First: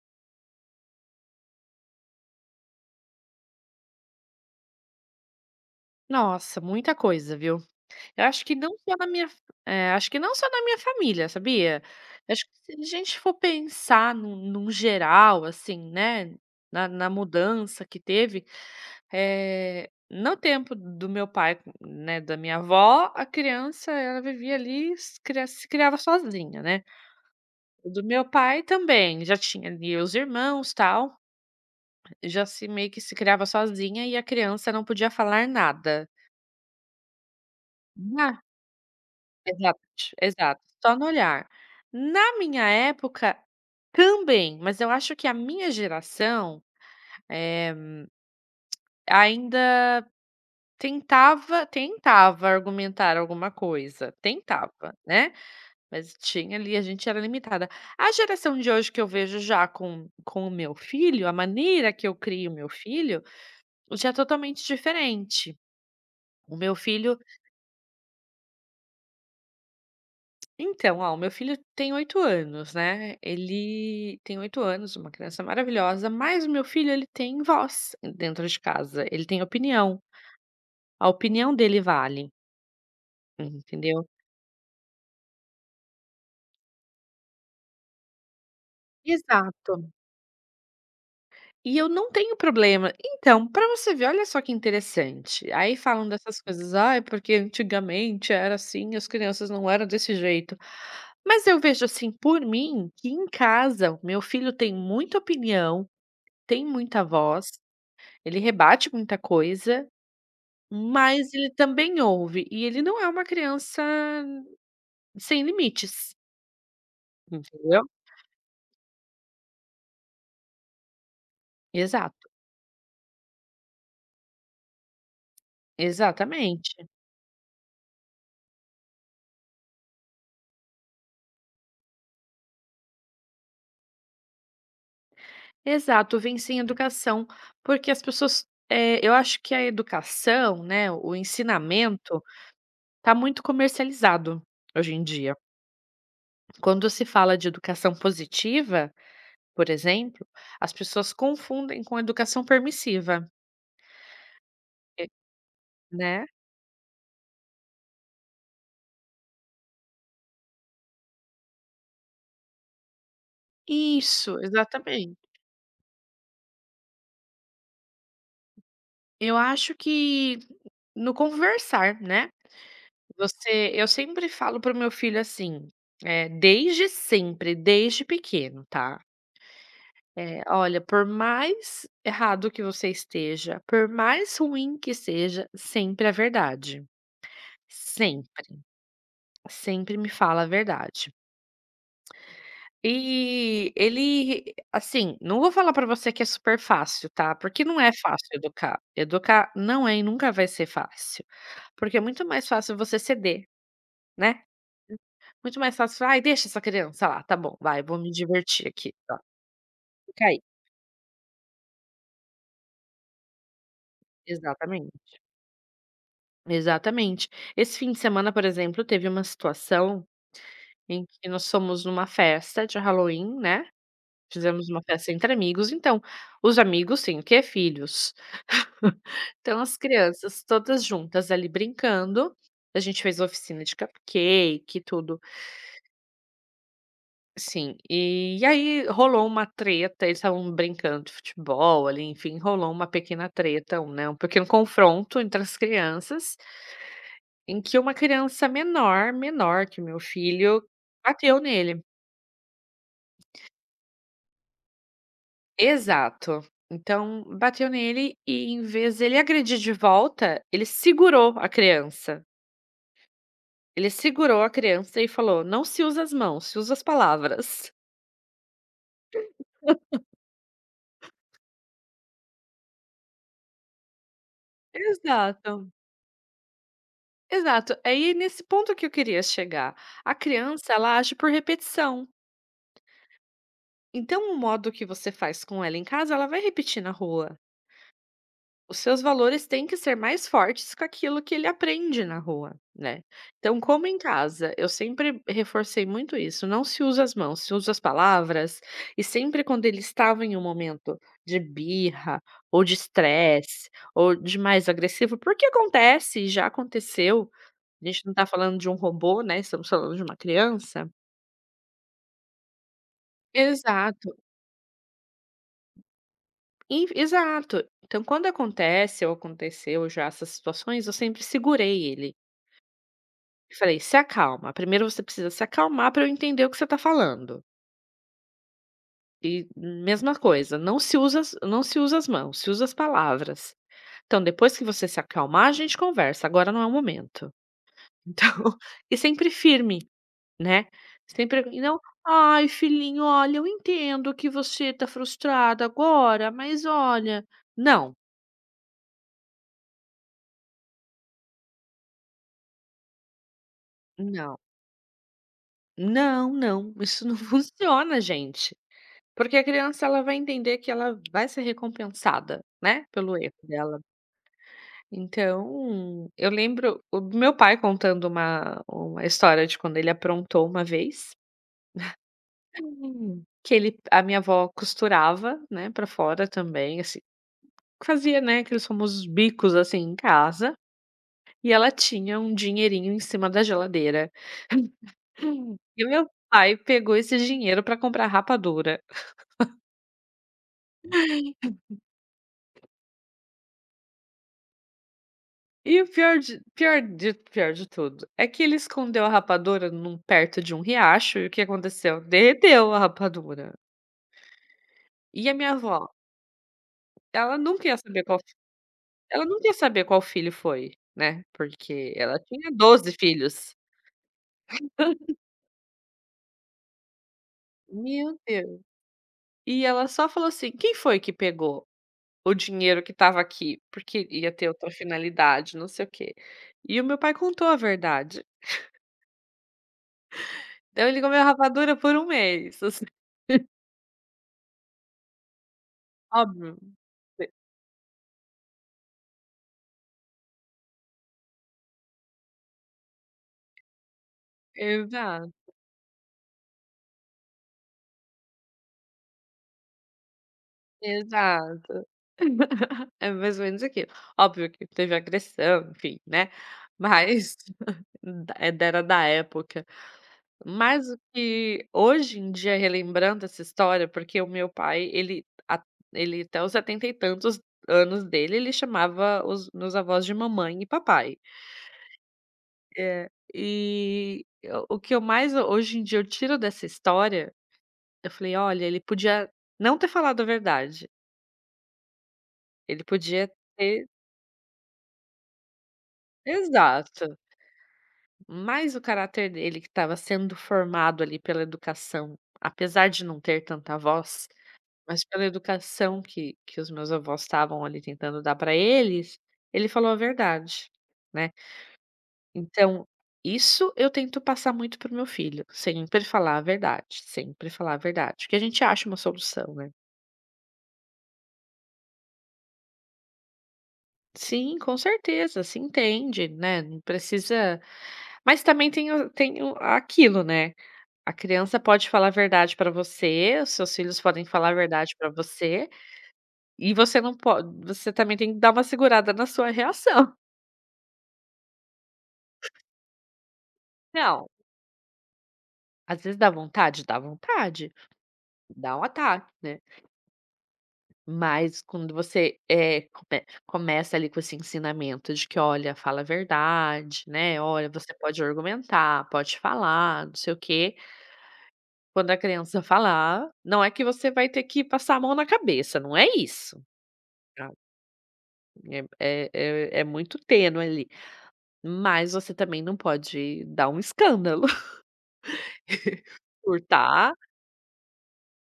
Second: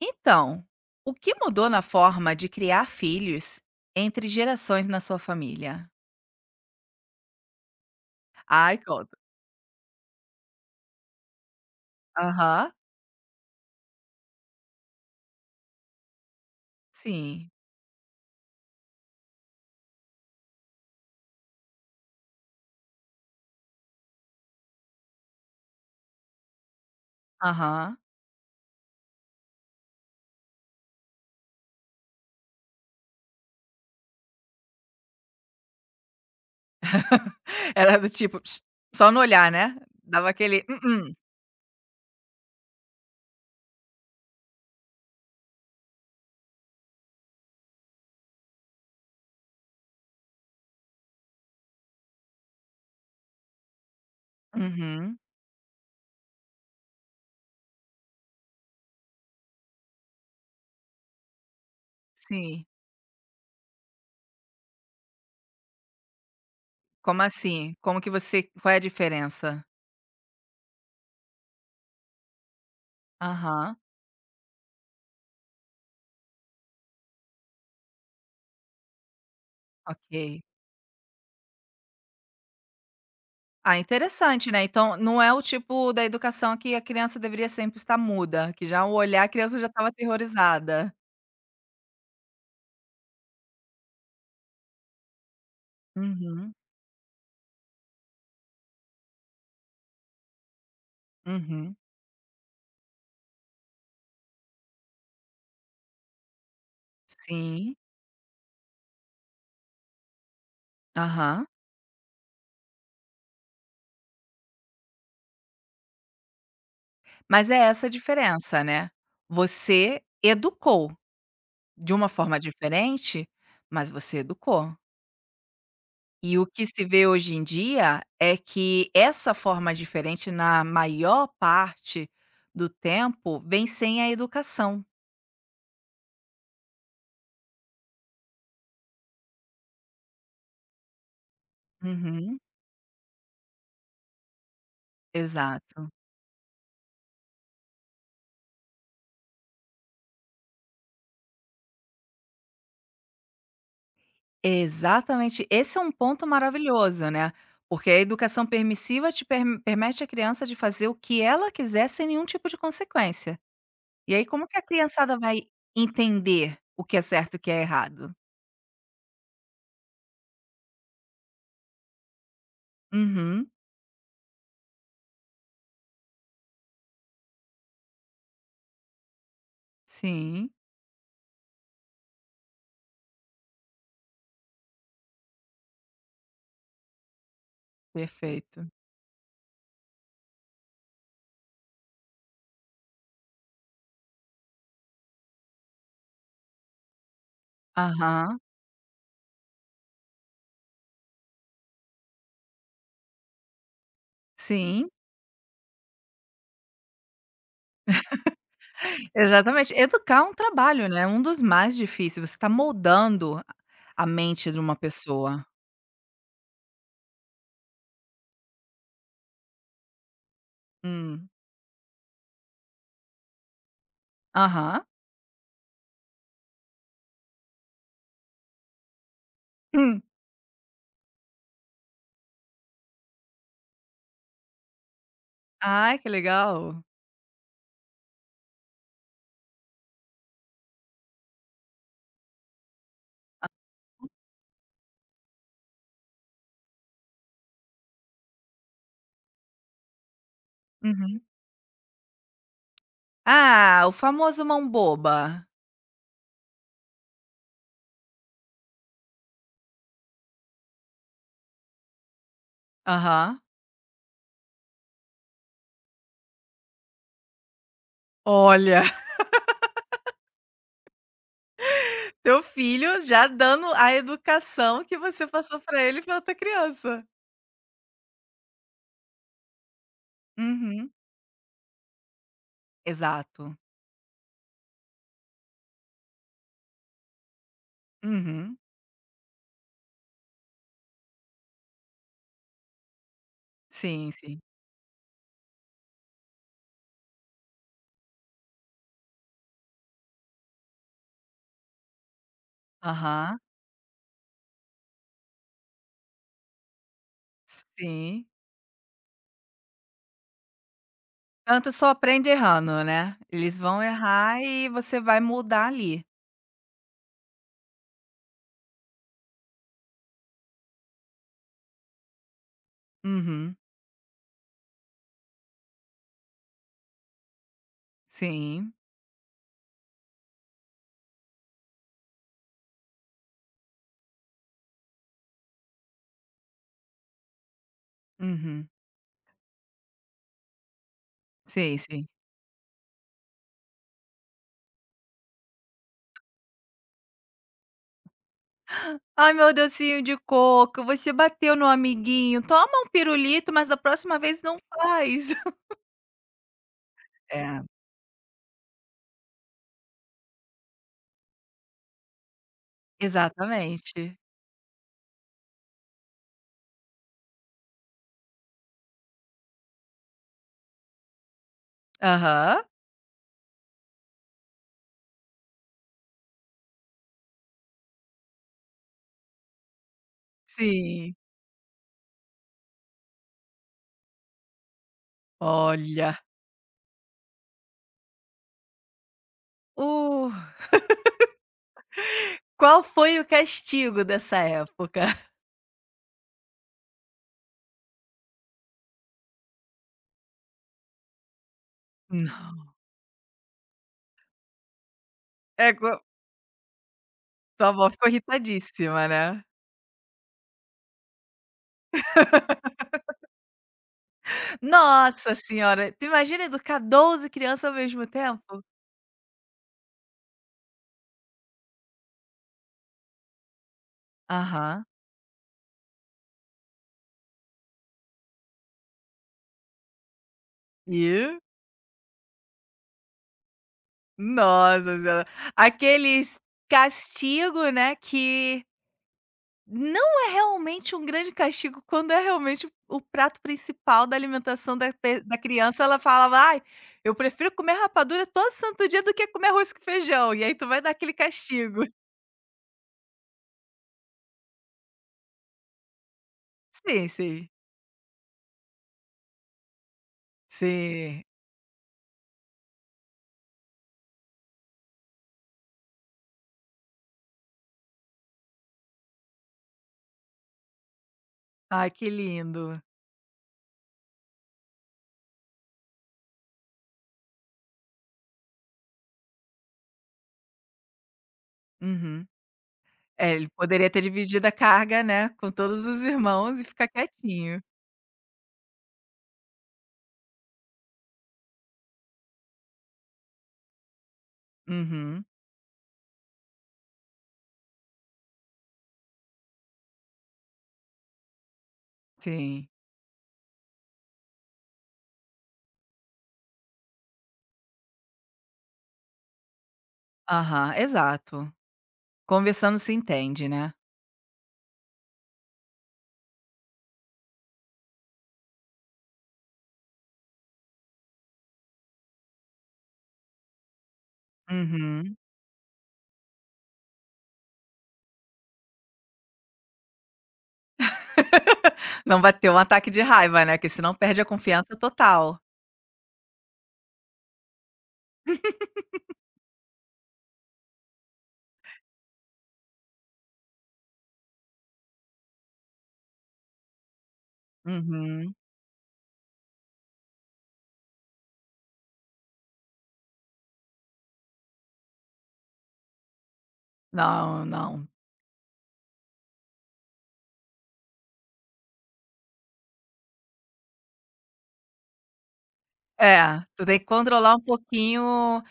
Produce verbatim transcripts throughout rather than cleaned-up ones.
Então, o que mudou na forma de criar filhos entre gerações na sua família? Nossa, muita coisa, viu. Eu acho que não Ai, só na conta. minha é, acho que não só na minha família, sabia. Acho Aham, que se a gente for pensar num num geral, assim, né, na na sim. mudança que teve, eh, no tempo do meu pai, né, da minha avó, a criança ela vivia ali, se cria se criava sozinha, né. Aham. Do meu pai também, já tinha ali os irmãos, tal, já se meio que se criava sozinha e a criança não podia falar nada. Era do tipo, Ah, "Ps", só no olhar, né? exato, Dava exato, aquele "hum, só no hum". olhar. Na minha época, também, mas eu acho que a minha geração, eh, ainda tentava tentava argumentar alguma coisa, tentava, Uhum, né, mas tinha ali a gente era limitada. A geração de hoje que eu vejo já com com o meu filho, a maneira que eu crio o sim. meu filho, já é totalmente diferente. O meu filho Como assim? Como que você Qual é a diferença? então, ó, o meu filho tem oito anos, né, Aham, ele tem oito anos, uma criança maravilhosa, mas o meu filho ele tem voz dentro de casa, ele tem opinião, ok. a opinião dele vale, Ah, entendeu? interessante, né, então não é o tipo da educação que a criança deveria sempre estar muda, que já ao olhar a criança já estava Exato. aterrorizada. E eu não tenho problema. Então, para você ver, olha só que interessante, aí falam dessas Uhum, coisas: "Ai, porque antigamente era assim, as crianças não eram desse jeito". Mas eu uhum. vejo, assim, por mim, que em casa o meu filho tem muita opinião, tem muita voz. Sim. Ele rebate muita coisa, mas Aham. ele também ouve, e ele não é uma criança sem limites, Mas é entendeu? essa a diferença, né. Você educou de uma Exato, forma diferente, mas você educou. E o que exatamente. se vê hoje em dia é que essa forma diferente, na maior parte do tempo, vem sem a educação. Exato, vem sem educação, porque as pessoas eh, eu acho que a educação, né, o ensinamento, Uhum. está muito comercializado hoje em dia. Exato. Quando se fala de educação positiva, por exemplo, as pessoas confundem com educação permissiva, eh, Exatamente. Esse é um né? ponto maravilhoso, né, porque a educação permissiva te perm permite à criança de fazer o que ela quiser sem nenhum tipo de consequência. E aí Isso, como que a criançada exatamente. vai entender o que é certo e o que é errado? Eu acho que no conversar, né, Uhum, você eu sempre falo para o meu filho assim, eh, desde sempre, desde pequeno, tá, eh, sim. "Olha, por mais errado que você esteja, por mais ruim que seja, sempre a verdade. Sempre, Perfeito. sempre me fala a verdade". E ele, assim, não vou falar pra você que é super fácil, tá, porque não é fácil Aham, educar. Educar não é e nunca vai ser fácil, porque é muito mais fácil você ceder, né. sim, Muito mais fácil: falar, "Ai, deixa essa criança lá, tá bom, vai, vou me divertir aqui, exatamente. Educar é fica um aí". trabalho, né, é um dos mais difíceis, você está moldando a mente de uma Exatamente, pessoa. exatamente. Esse fim de semana, por exemplo, teve uma situação em Hum. que nós fomos numa festa de Halloween, né, fizemos uma Aham. festa entre amigos, então, os amigos sim, o é filhos. Então as Hum. crianças todas juntas ali brincando, a gente fez oficina de cupcake e tudo, Ai, que legal. sim. E aí rolou uma treta, eles estavam brincando de futebol ali, enfim, rolou uma pequena treta, um, né, um pequeno confronto entre as crianças, em que uma criança menor, menor que o meu filho, Uhum. bateu nele. Ah, o famoso mão boba. Exato. Então bateu nele e em vez dele agredir de volta, ele segurou a criança. Aham. Ele segurou a criança e falou: "Não se usa as mãos, se usa as palavras". Olha, teu filho já dando a educação que você passou Exato, para ele, pra outra criança. exato. É Aí nesse ponto que eu queria chegar. A criança, Uhum, ela age por repetição. exato. Então o modo que você faz com ela em casa, ela vai repetir na rua. Uhum. Os seus valores têm que ser mais fortes com aquilo que ele aprende na rua, né. Então, como em Sim, sim. casa, eu sempre reforcei muito isso, não se usa as mãos, se usa as palavras, e sempre quando ele estava em um momento de birra, ou de Aham. estresse, ou de mais agressivo, porque acontece e já aconteceu, a gente não está Sim. falando de um robô, né, estamos falando de uma criança. Canto só aprende errando, né. Eles vão Exato, errar e você vai mudar ali. in exato. Então quando acontece ou aconteceu já essas situações, eu sempre segurei ele. Uhum. Eu falei: "Se acalma, primeiro você precisa se acalmar para eu entender o que você está falando". Sim. E mesma coisa, não se usa as não se usa as mãos, se usa as palavras. Então depois que você se acalmar, a gente conversa, agora não é o momento. Então Uhum. e sempre firme, né, sempre e Sim, não: sim. "Ai filhinho, olha, eu entendo que você está frustrada agora, mas olha", não, "Ai, meu docinho de coco, você bateu no amiguinho. Toma um pirulito, mas da próxima não, vez não faz". não, não, isso não É, funciona gente. Porque a criança ela vai entender que ela vai ser recompensada, né, pelo erro dela. exatamente. Então, eu lembro o meu pai contando uma uma história de quando ele aprontou uma vez, Aham. hum, que ele a minha avó costurava, né, para fora também, assim, fazia, né, aqueles famosos bicos, assim, em casa, Sim. e ela tinha um dinheirinho em cima da geladeira. Hum. E meu Olha. pai pegou esse dinheiro para comprar rapadura. Uh, Qual foi o castigo dessa época? E o pior de pior de pior de tudo, é que ele escondeu a rapadura num perto de um riacho e o que aconteceu? No Derreteu a rapadura. E a minha é, avó? co Ela nunca Tua ia avó saber ficou qual fi irritadíssima, Ela né? nunca ia saber qual filho foi, né, porque ela tinha doze filhos. Nossa senhora, tu imagina educar doze crianças ao mesmo Meu Deus. tempo? E ela só falou assim: "Quem foi que pegou o dinheiro que estava aqui?" Porque ia ter outra Aham. finalidade, não sei o quê. E o meu pai contou a verdade. Então ele comeu E? rapadura por um mês, assim, Nossa senhora. Aqueles óbvio. castigo, né, que não é realmente um grande castigo quando é realmente o prato principal da E alimentação da pe exato. da criança, ela falava: "Ai, eu prefiro comer rapadura todo santo dia do que comer arroz com feijão", e aí tu vai dar aquele Exato. castigo. É mais ou menos aquilo. Óbvio que teve agressão, enfim, né, Sim, mas sim. da eh, era da época. Mas o Sim. que hoje em dia, relembrando essa história porque o meu pai, ele a ele até os setenta e tantos anos dele, ele chamava os meus avós de mamãe e papai. Ai, que lindo. É, e o o que eu mais ho- hoje em dia eu tiro dessa história, eu falei: "Olha, ele podia não ter falado a verdade, Uhum. ele podia É, ele ter" poderia ter dividido a carga, né, com todos os irmãos e ficar exato. quietinho. Mas o caráter dele que estava sendo formado ali pela educação, apesar de não ter tanta voz, mas Uhum, pela educação que que os meus avós estavam ali tentando dar para eles, ele falou a verdade, né. sim. Então, isso eu tento passar muito pro meu filho, sempre falar a verdade, sempre falar a verdade, porque a gente acha uma solução, né. Aham, exato. Conversando se entende, né. Sim, com certeza, se entende, né, não precisa, mas também tem o tem o aquilo, né. A criança pode falar a verdade para você, os seus filhos podem falar a verdade para Uhum. você, e você não pode. Você também tem que dar uma segurada na sua reação. Não vai ter um ataque de raiva, né, que senão perde a Não, confiança total. às vezes dá vontade? Dá vontade, dá um ataque, né. Mas quando você, eh, come começa ali com esse ensinamento de que: "Olha, fala a verdade, né, olha, você pode Uhum. argumentar, pode falar, não sei o quê". Quando a criança falar, não é que você vai ter que passar a mão na cabeça, não é isso. Não, não. É é é é muito tênue ali, mas você também não pode dar um escândalo, É, tu tem que furtar controlar um pouquinho,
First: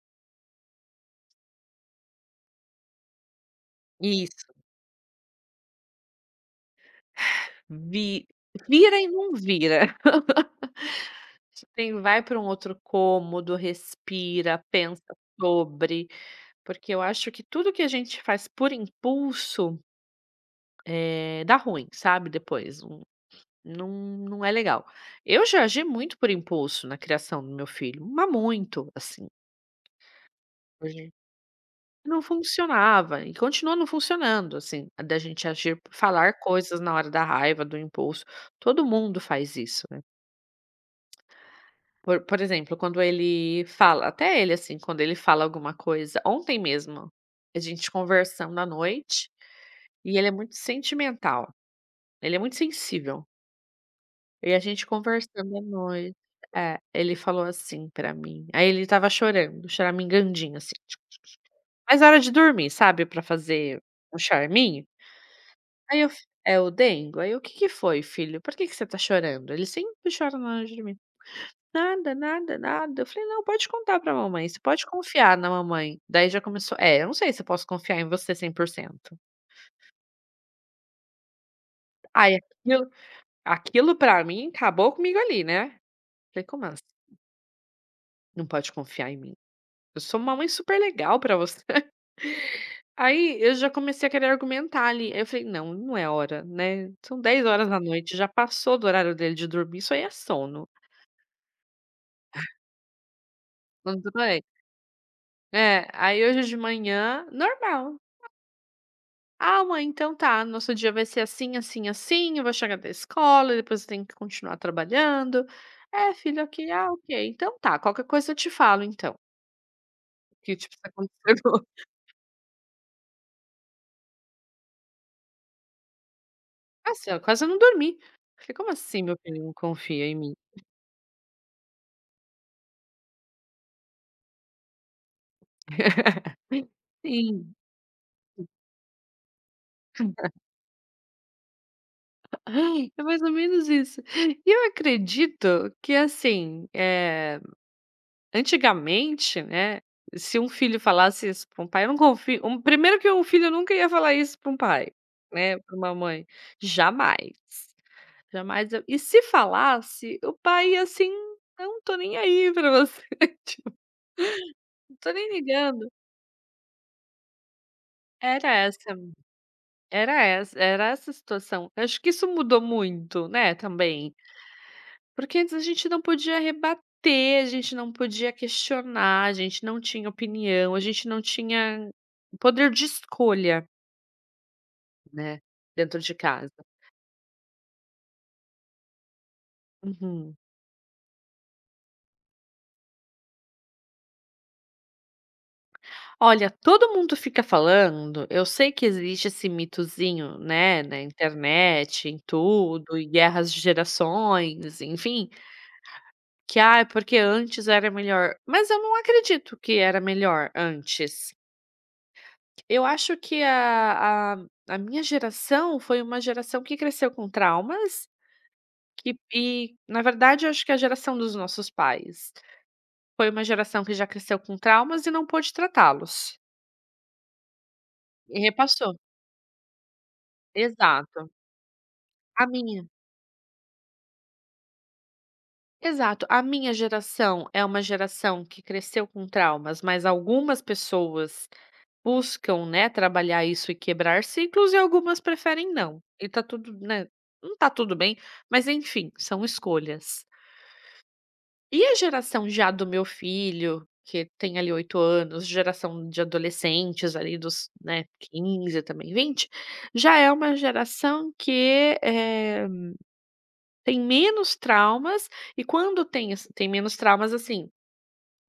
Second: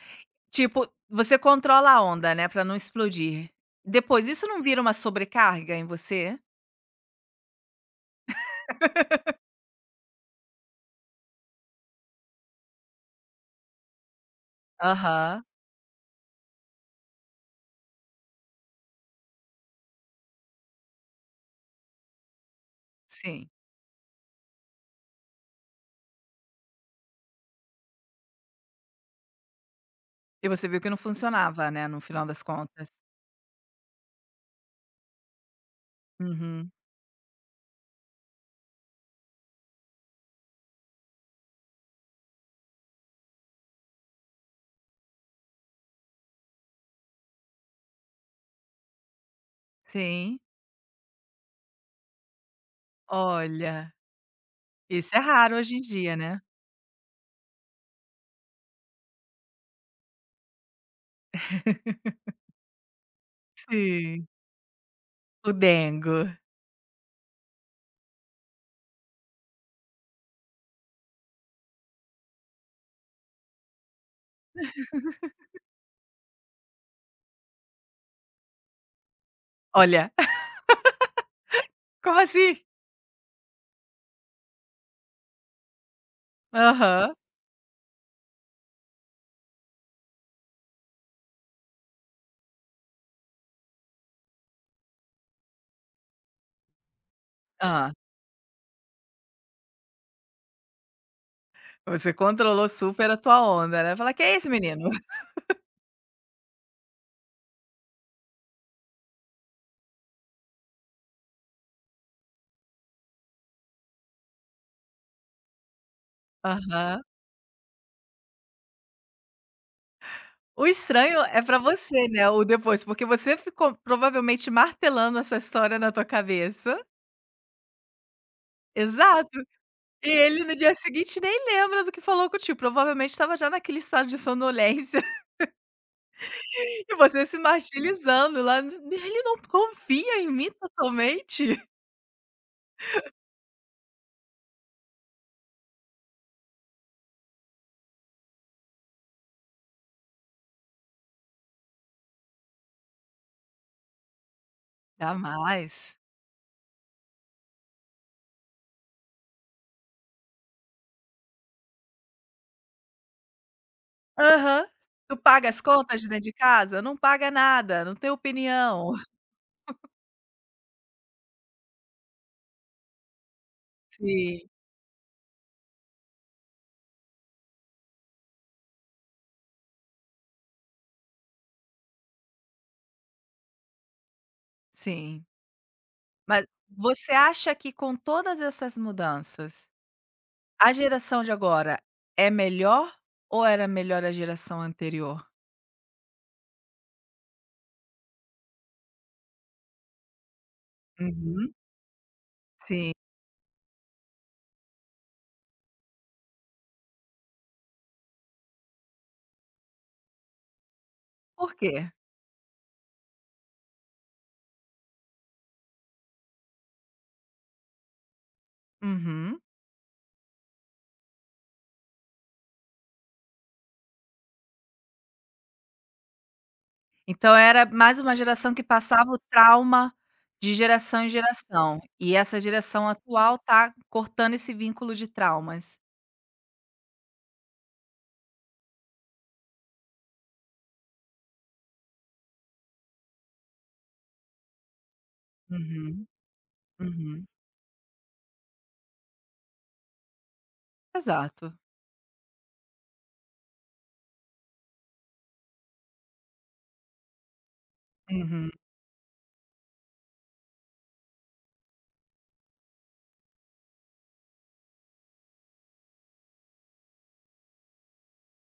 tipo, você controla a onda, né, pra não explodir. Depois, isso isso, não vira uma sobrecarga em você? vi vira e não vira. Tem, vai para um outro cômodo, respira, pensa Aham, sobre, porque eu acho que tudo que a gente faz por impulso, eh, dá ruim, sabe, depois, não sim. não não é legal. Eu já agi muito por impulso na criação do meu filho, mas muito, assim. E você viu que não funcionava, né, no Não final das contas. funcionava e continua não funcionando, assim, da gente agir falar Uhum. coisas na hora da raiva, do impulso. Todo mundo faz isso, né. Por por exemplo, quando ele fala até ele, assim, quando ele fala alguma coisa ontem mesmo, a gente conversando à noite, e ele é Sim. muito sentimental, ele é muito sensível, Olha, e a gente isso é raro conversando à hoje em dia, noite né? é, ele falou assim pra mim, aí ele estava chorando, choramingandinho assim, mas era hora de dormir, sabe, pra fazer um Sim, charminho. o Aí eu dengo. f é o dengo? Aí eu: "O que que foi, filho? Por que que você tá chorando?" Ele sempre chora na hora de mim. "Nada, nada, nada". Eu falei: "Não, pode contar pra mamãe, você pode confiar na mamãe". Daí já começou "É, eu não sei se eu posso confiar em você cem por cento. Olha. Como Aí assim? aquilo aquilo pra mim acabou comigo ali, né. Falei: "Como assim Aham. não pode confiar em mim? Eu sou uma mãe super legal pra você". Aí eu já comecei a querer argumentar ali, aí eu falei: "Não, não é hora, né, são dez horas da Ah. noite. Já passou do horário dele de dormir, isso aí é sono". Você controlou super a tua onda, né? Não Fala, "Que é esse menino?" É, aí hoje de manhã, normal. "Ah, mãe, então tá, nosso dia vai ser assim, assim, assim, eu vou chegar da escola, depois eu tenho que continuar trabalhando". "É, filho, aqui, "Ah, Aham. ok, então tá, qualquer coisa eu te falo então, que, O tipo, tá acontecendo". estranho é pra você, né, o depois, porque você ficou provavelmente martelando essa história na tua cabeça. Assim, eu quase não dormi. Falei: "Como assim meu Exato. filho não confia E em mim?". ele no dia seguinte nem lembra do que falou contigo, provavelmente estava já naquele estado de sonolência. E você se Sim. martirizando lá, "ele não confia em mim totalmente". É mais ou menos isso. E eu acredito que assim, eh antigamente, né, se um filho falasse isso para um pai, eu não confio um primeiro que um filho nunca ia falar isso para um pai, né, para uma Jamais. mãe. Jamais, jamais eu e se falasse, o pai ia assim: "Não tô nem aí para você", tipo, Aham. "não estou Tu nem paga as ligando". contas de dentro de casa? Não paga nada, não tem Era opinião. essa, era essa era essa situação. Eu acho que isso mudou muito, né, também. Sim, Porque antes a gente não podia rebater, a gente não podia questionar, a gente não tinha opinião, a gente não tinha poder de escolha, sim. né, dentro de Mas casa. você acha que com todas essas mudanças, Uhum. a geração de agora é melhor ou era melhor a geração anterior? Olha, todo mundo fica falando, eu sei que existe esse mitozinho, né, na Uhum, internet, em sim. tudo, e guerras de gerações, enfim, que ah, é porque antes era melhor. Mas eu não acredito que era melhor antes. Por quê? Eu acho que a a a minha geração foi uma geração que cresceu com traumas, que Uhum. e na verdade eu acho que a geração dos nossos pais foi uma geração que já cresceu com traumas e não pôde tratá-los, Então era mais uma e geração que repassou. passava o trauma de geração em Exato. geração, e essa A geração minha atual tá cortando esse vínculo de traumas. exato. A minha geração é uma geração que cresceu com traumas, mas algumas pessoas buscam, né, trabalhar isso e quebrar ciclos e algumas preferem não. Uhum, E tá tudo, né, uhum. não tá tudo bem, mas enfim, são escolhas. Exato. E a geração já do meu filho, que tem ali oito anos, geração de adolescentes ali dos, né, Uhum. quinze também vinte, já é uma geração que, eh, tem menos traumas e quando tem as tem menos traumas, assim,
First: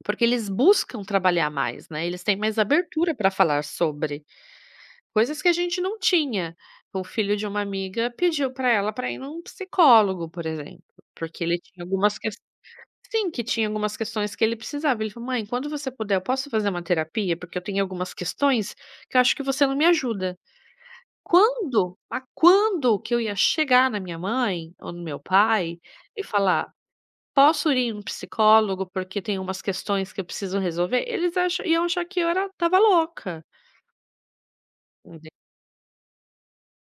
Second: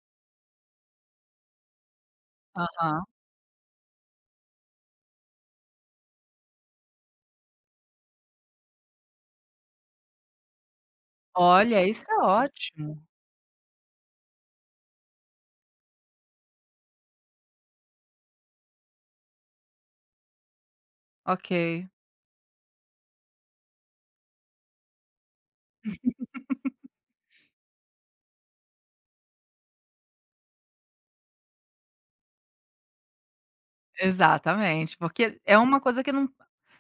porque eles buscam trabalhar mais, né, eles têm mais Aham. abertura para falar sobre coisas que a gente não tinha. O filho de uma amiga pediu para ela para ir num psicólogo, por exemplo, porque ele tinha Olha, isso algumas é ótimo. sim, que tinha algumas questões que ele precisava. Ele falou: "Mãe, quando você puder, eu posso fazer uma terapia? Porque eu tenho algumas questões que eu acho que você não me ajuda". Ok, Quando, a quando que eu ia chegar na minha mãe ou no meu pai e falar: "Posso ir em um psicólogo porque tem umas questões que eu preciso resolver?" Eles acham iam achar que eu era tava louca. exatamente, Enten porque é uma coisa que não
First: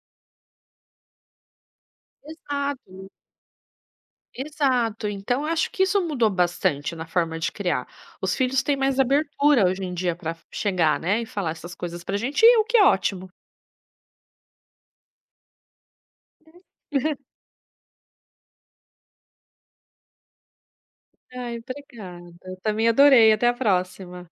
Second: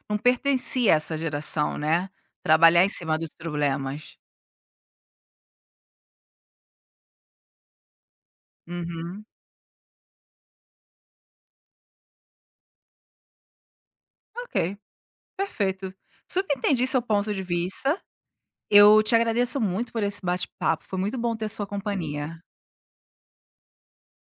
não pertencia a essa geração, né, trabalhar em Exato. cima dos problemas. Exato, então acho que isso mudou bastante na forma de criar. Os filhos têm mais Uhum. abertura hoje em dia para chegar, né, e falar essas coisas pra gente, e o que é ótimo. Ok, perfeito. Super entendi seu ponto de vista. Eu te agradeço muito por esse bate-papo, foi muito bom ter Ai, sua obrigada, companhia. eu também adorei, até a próxima.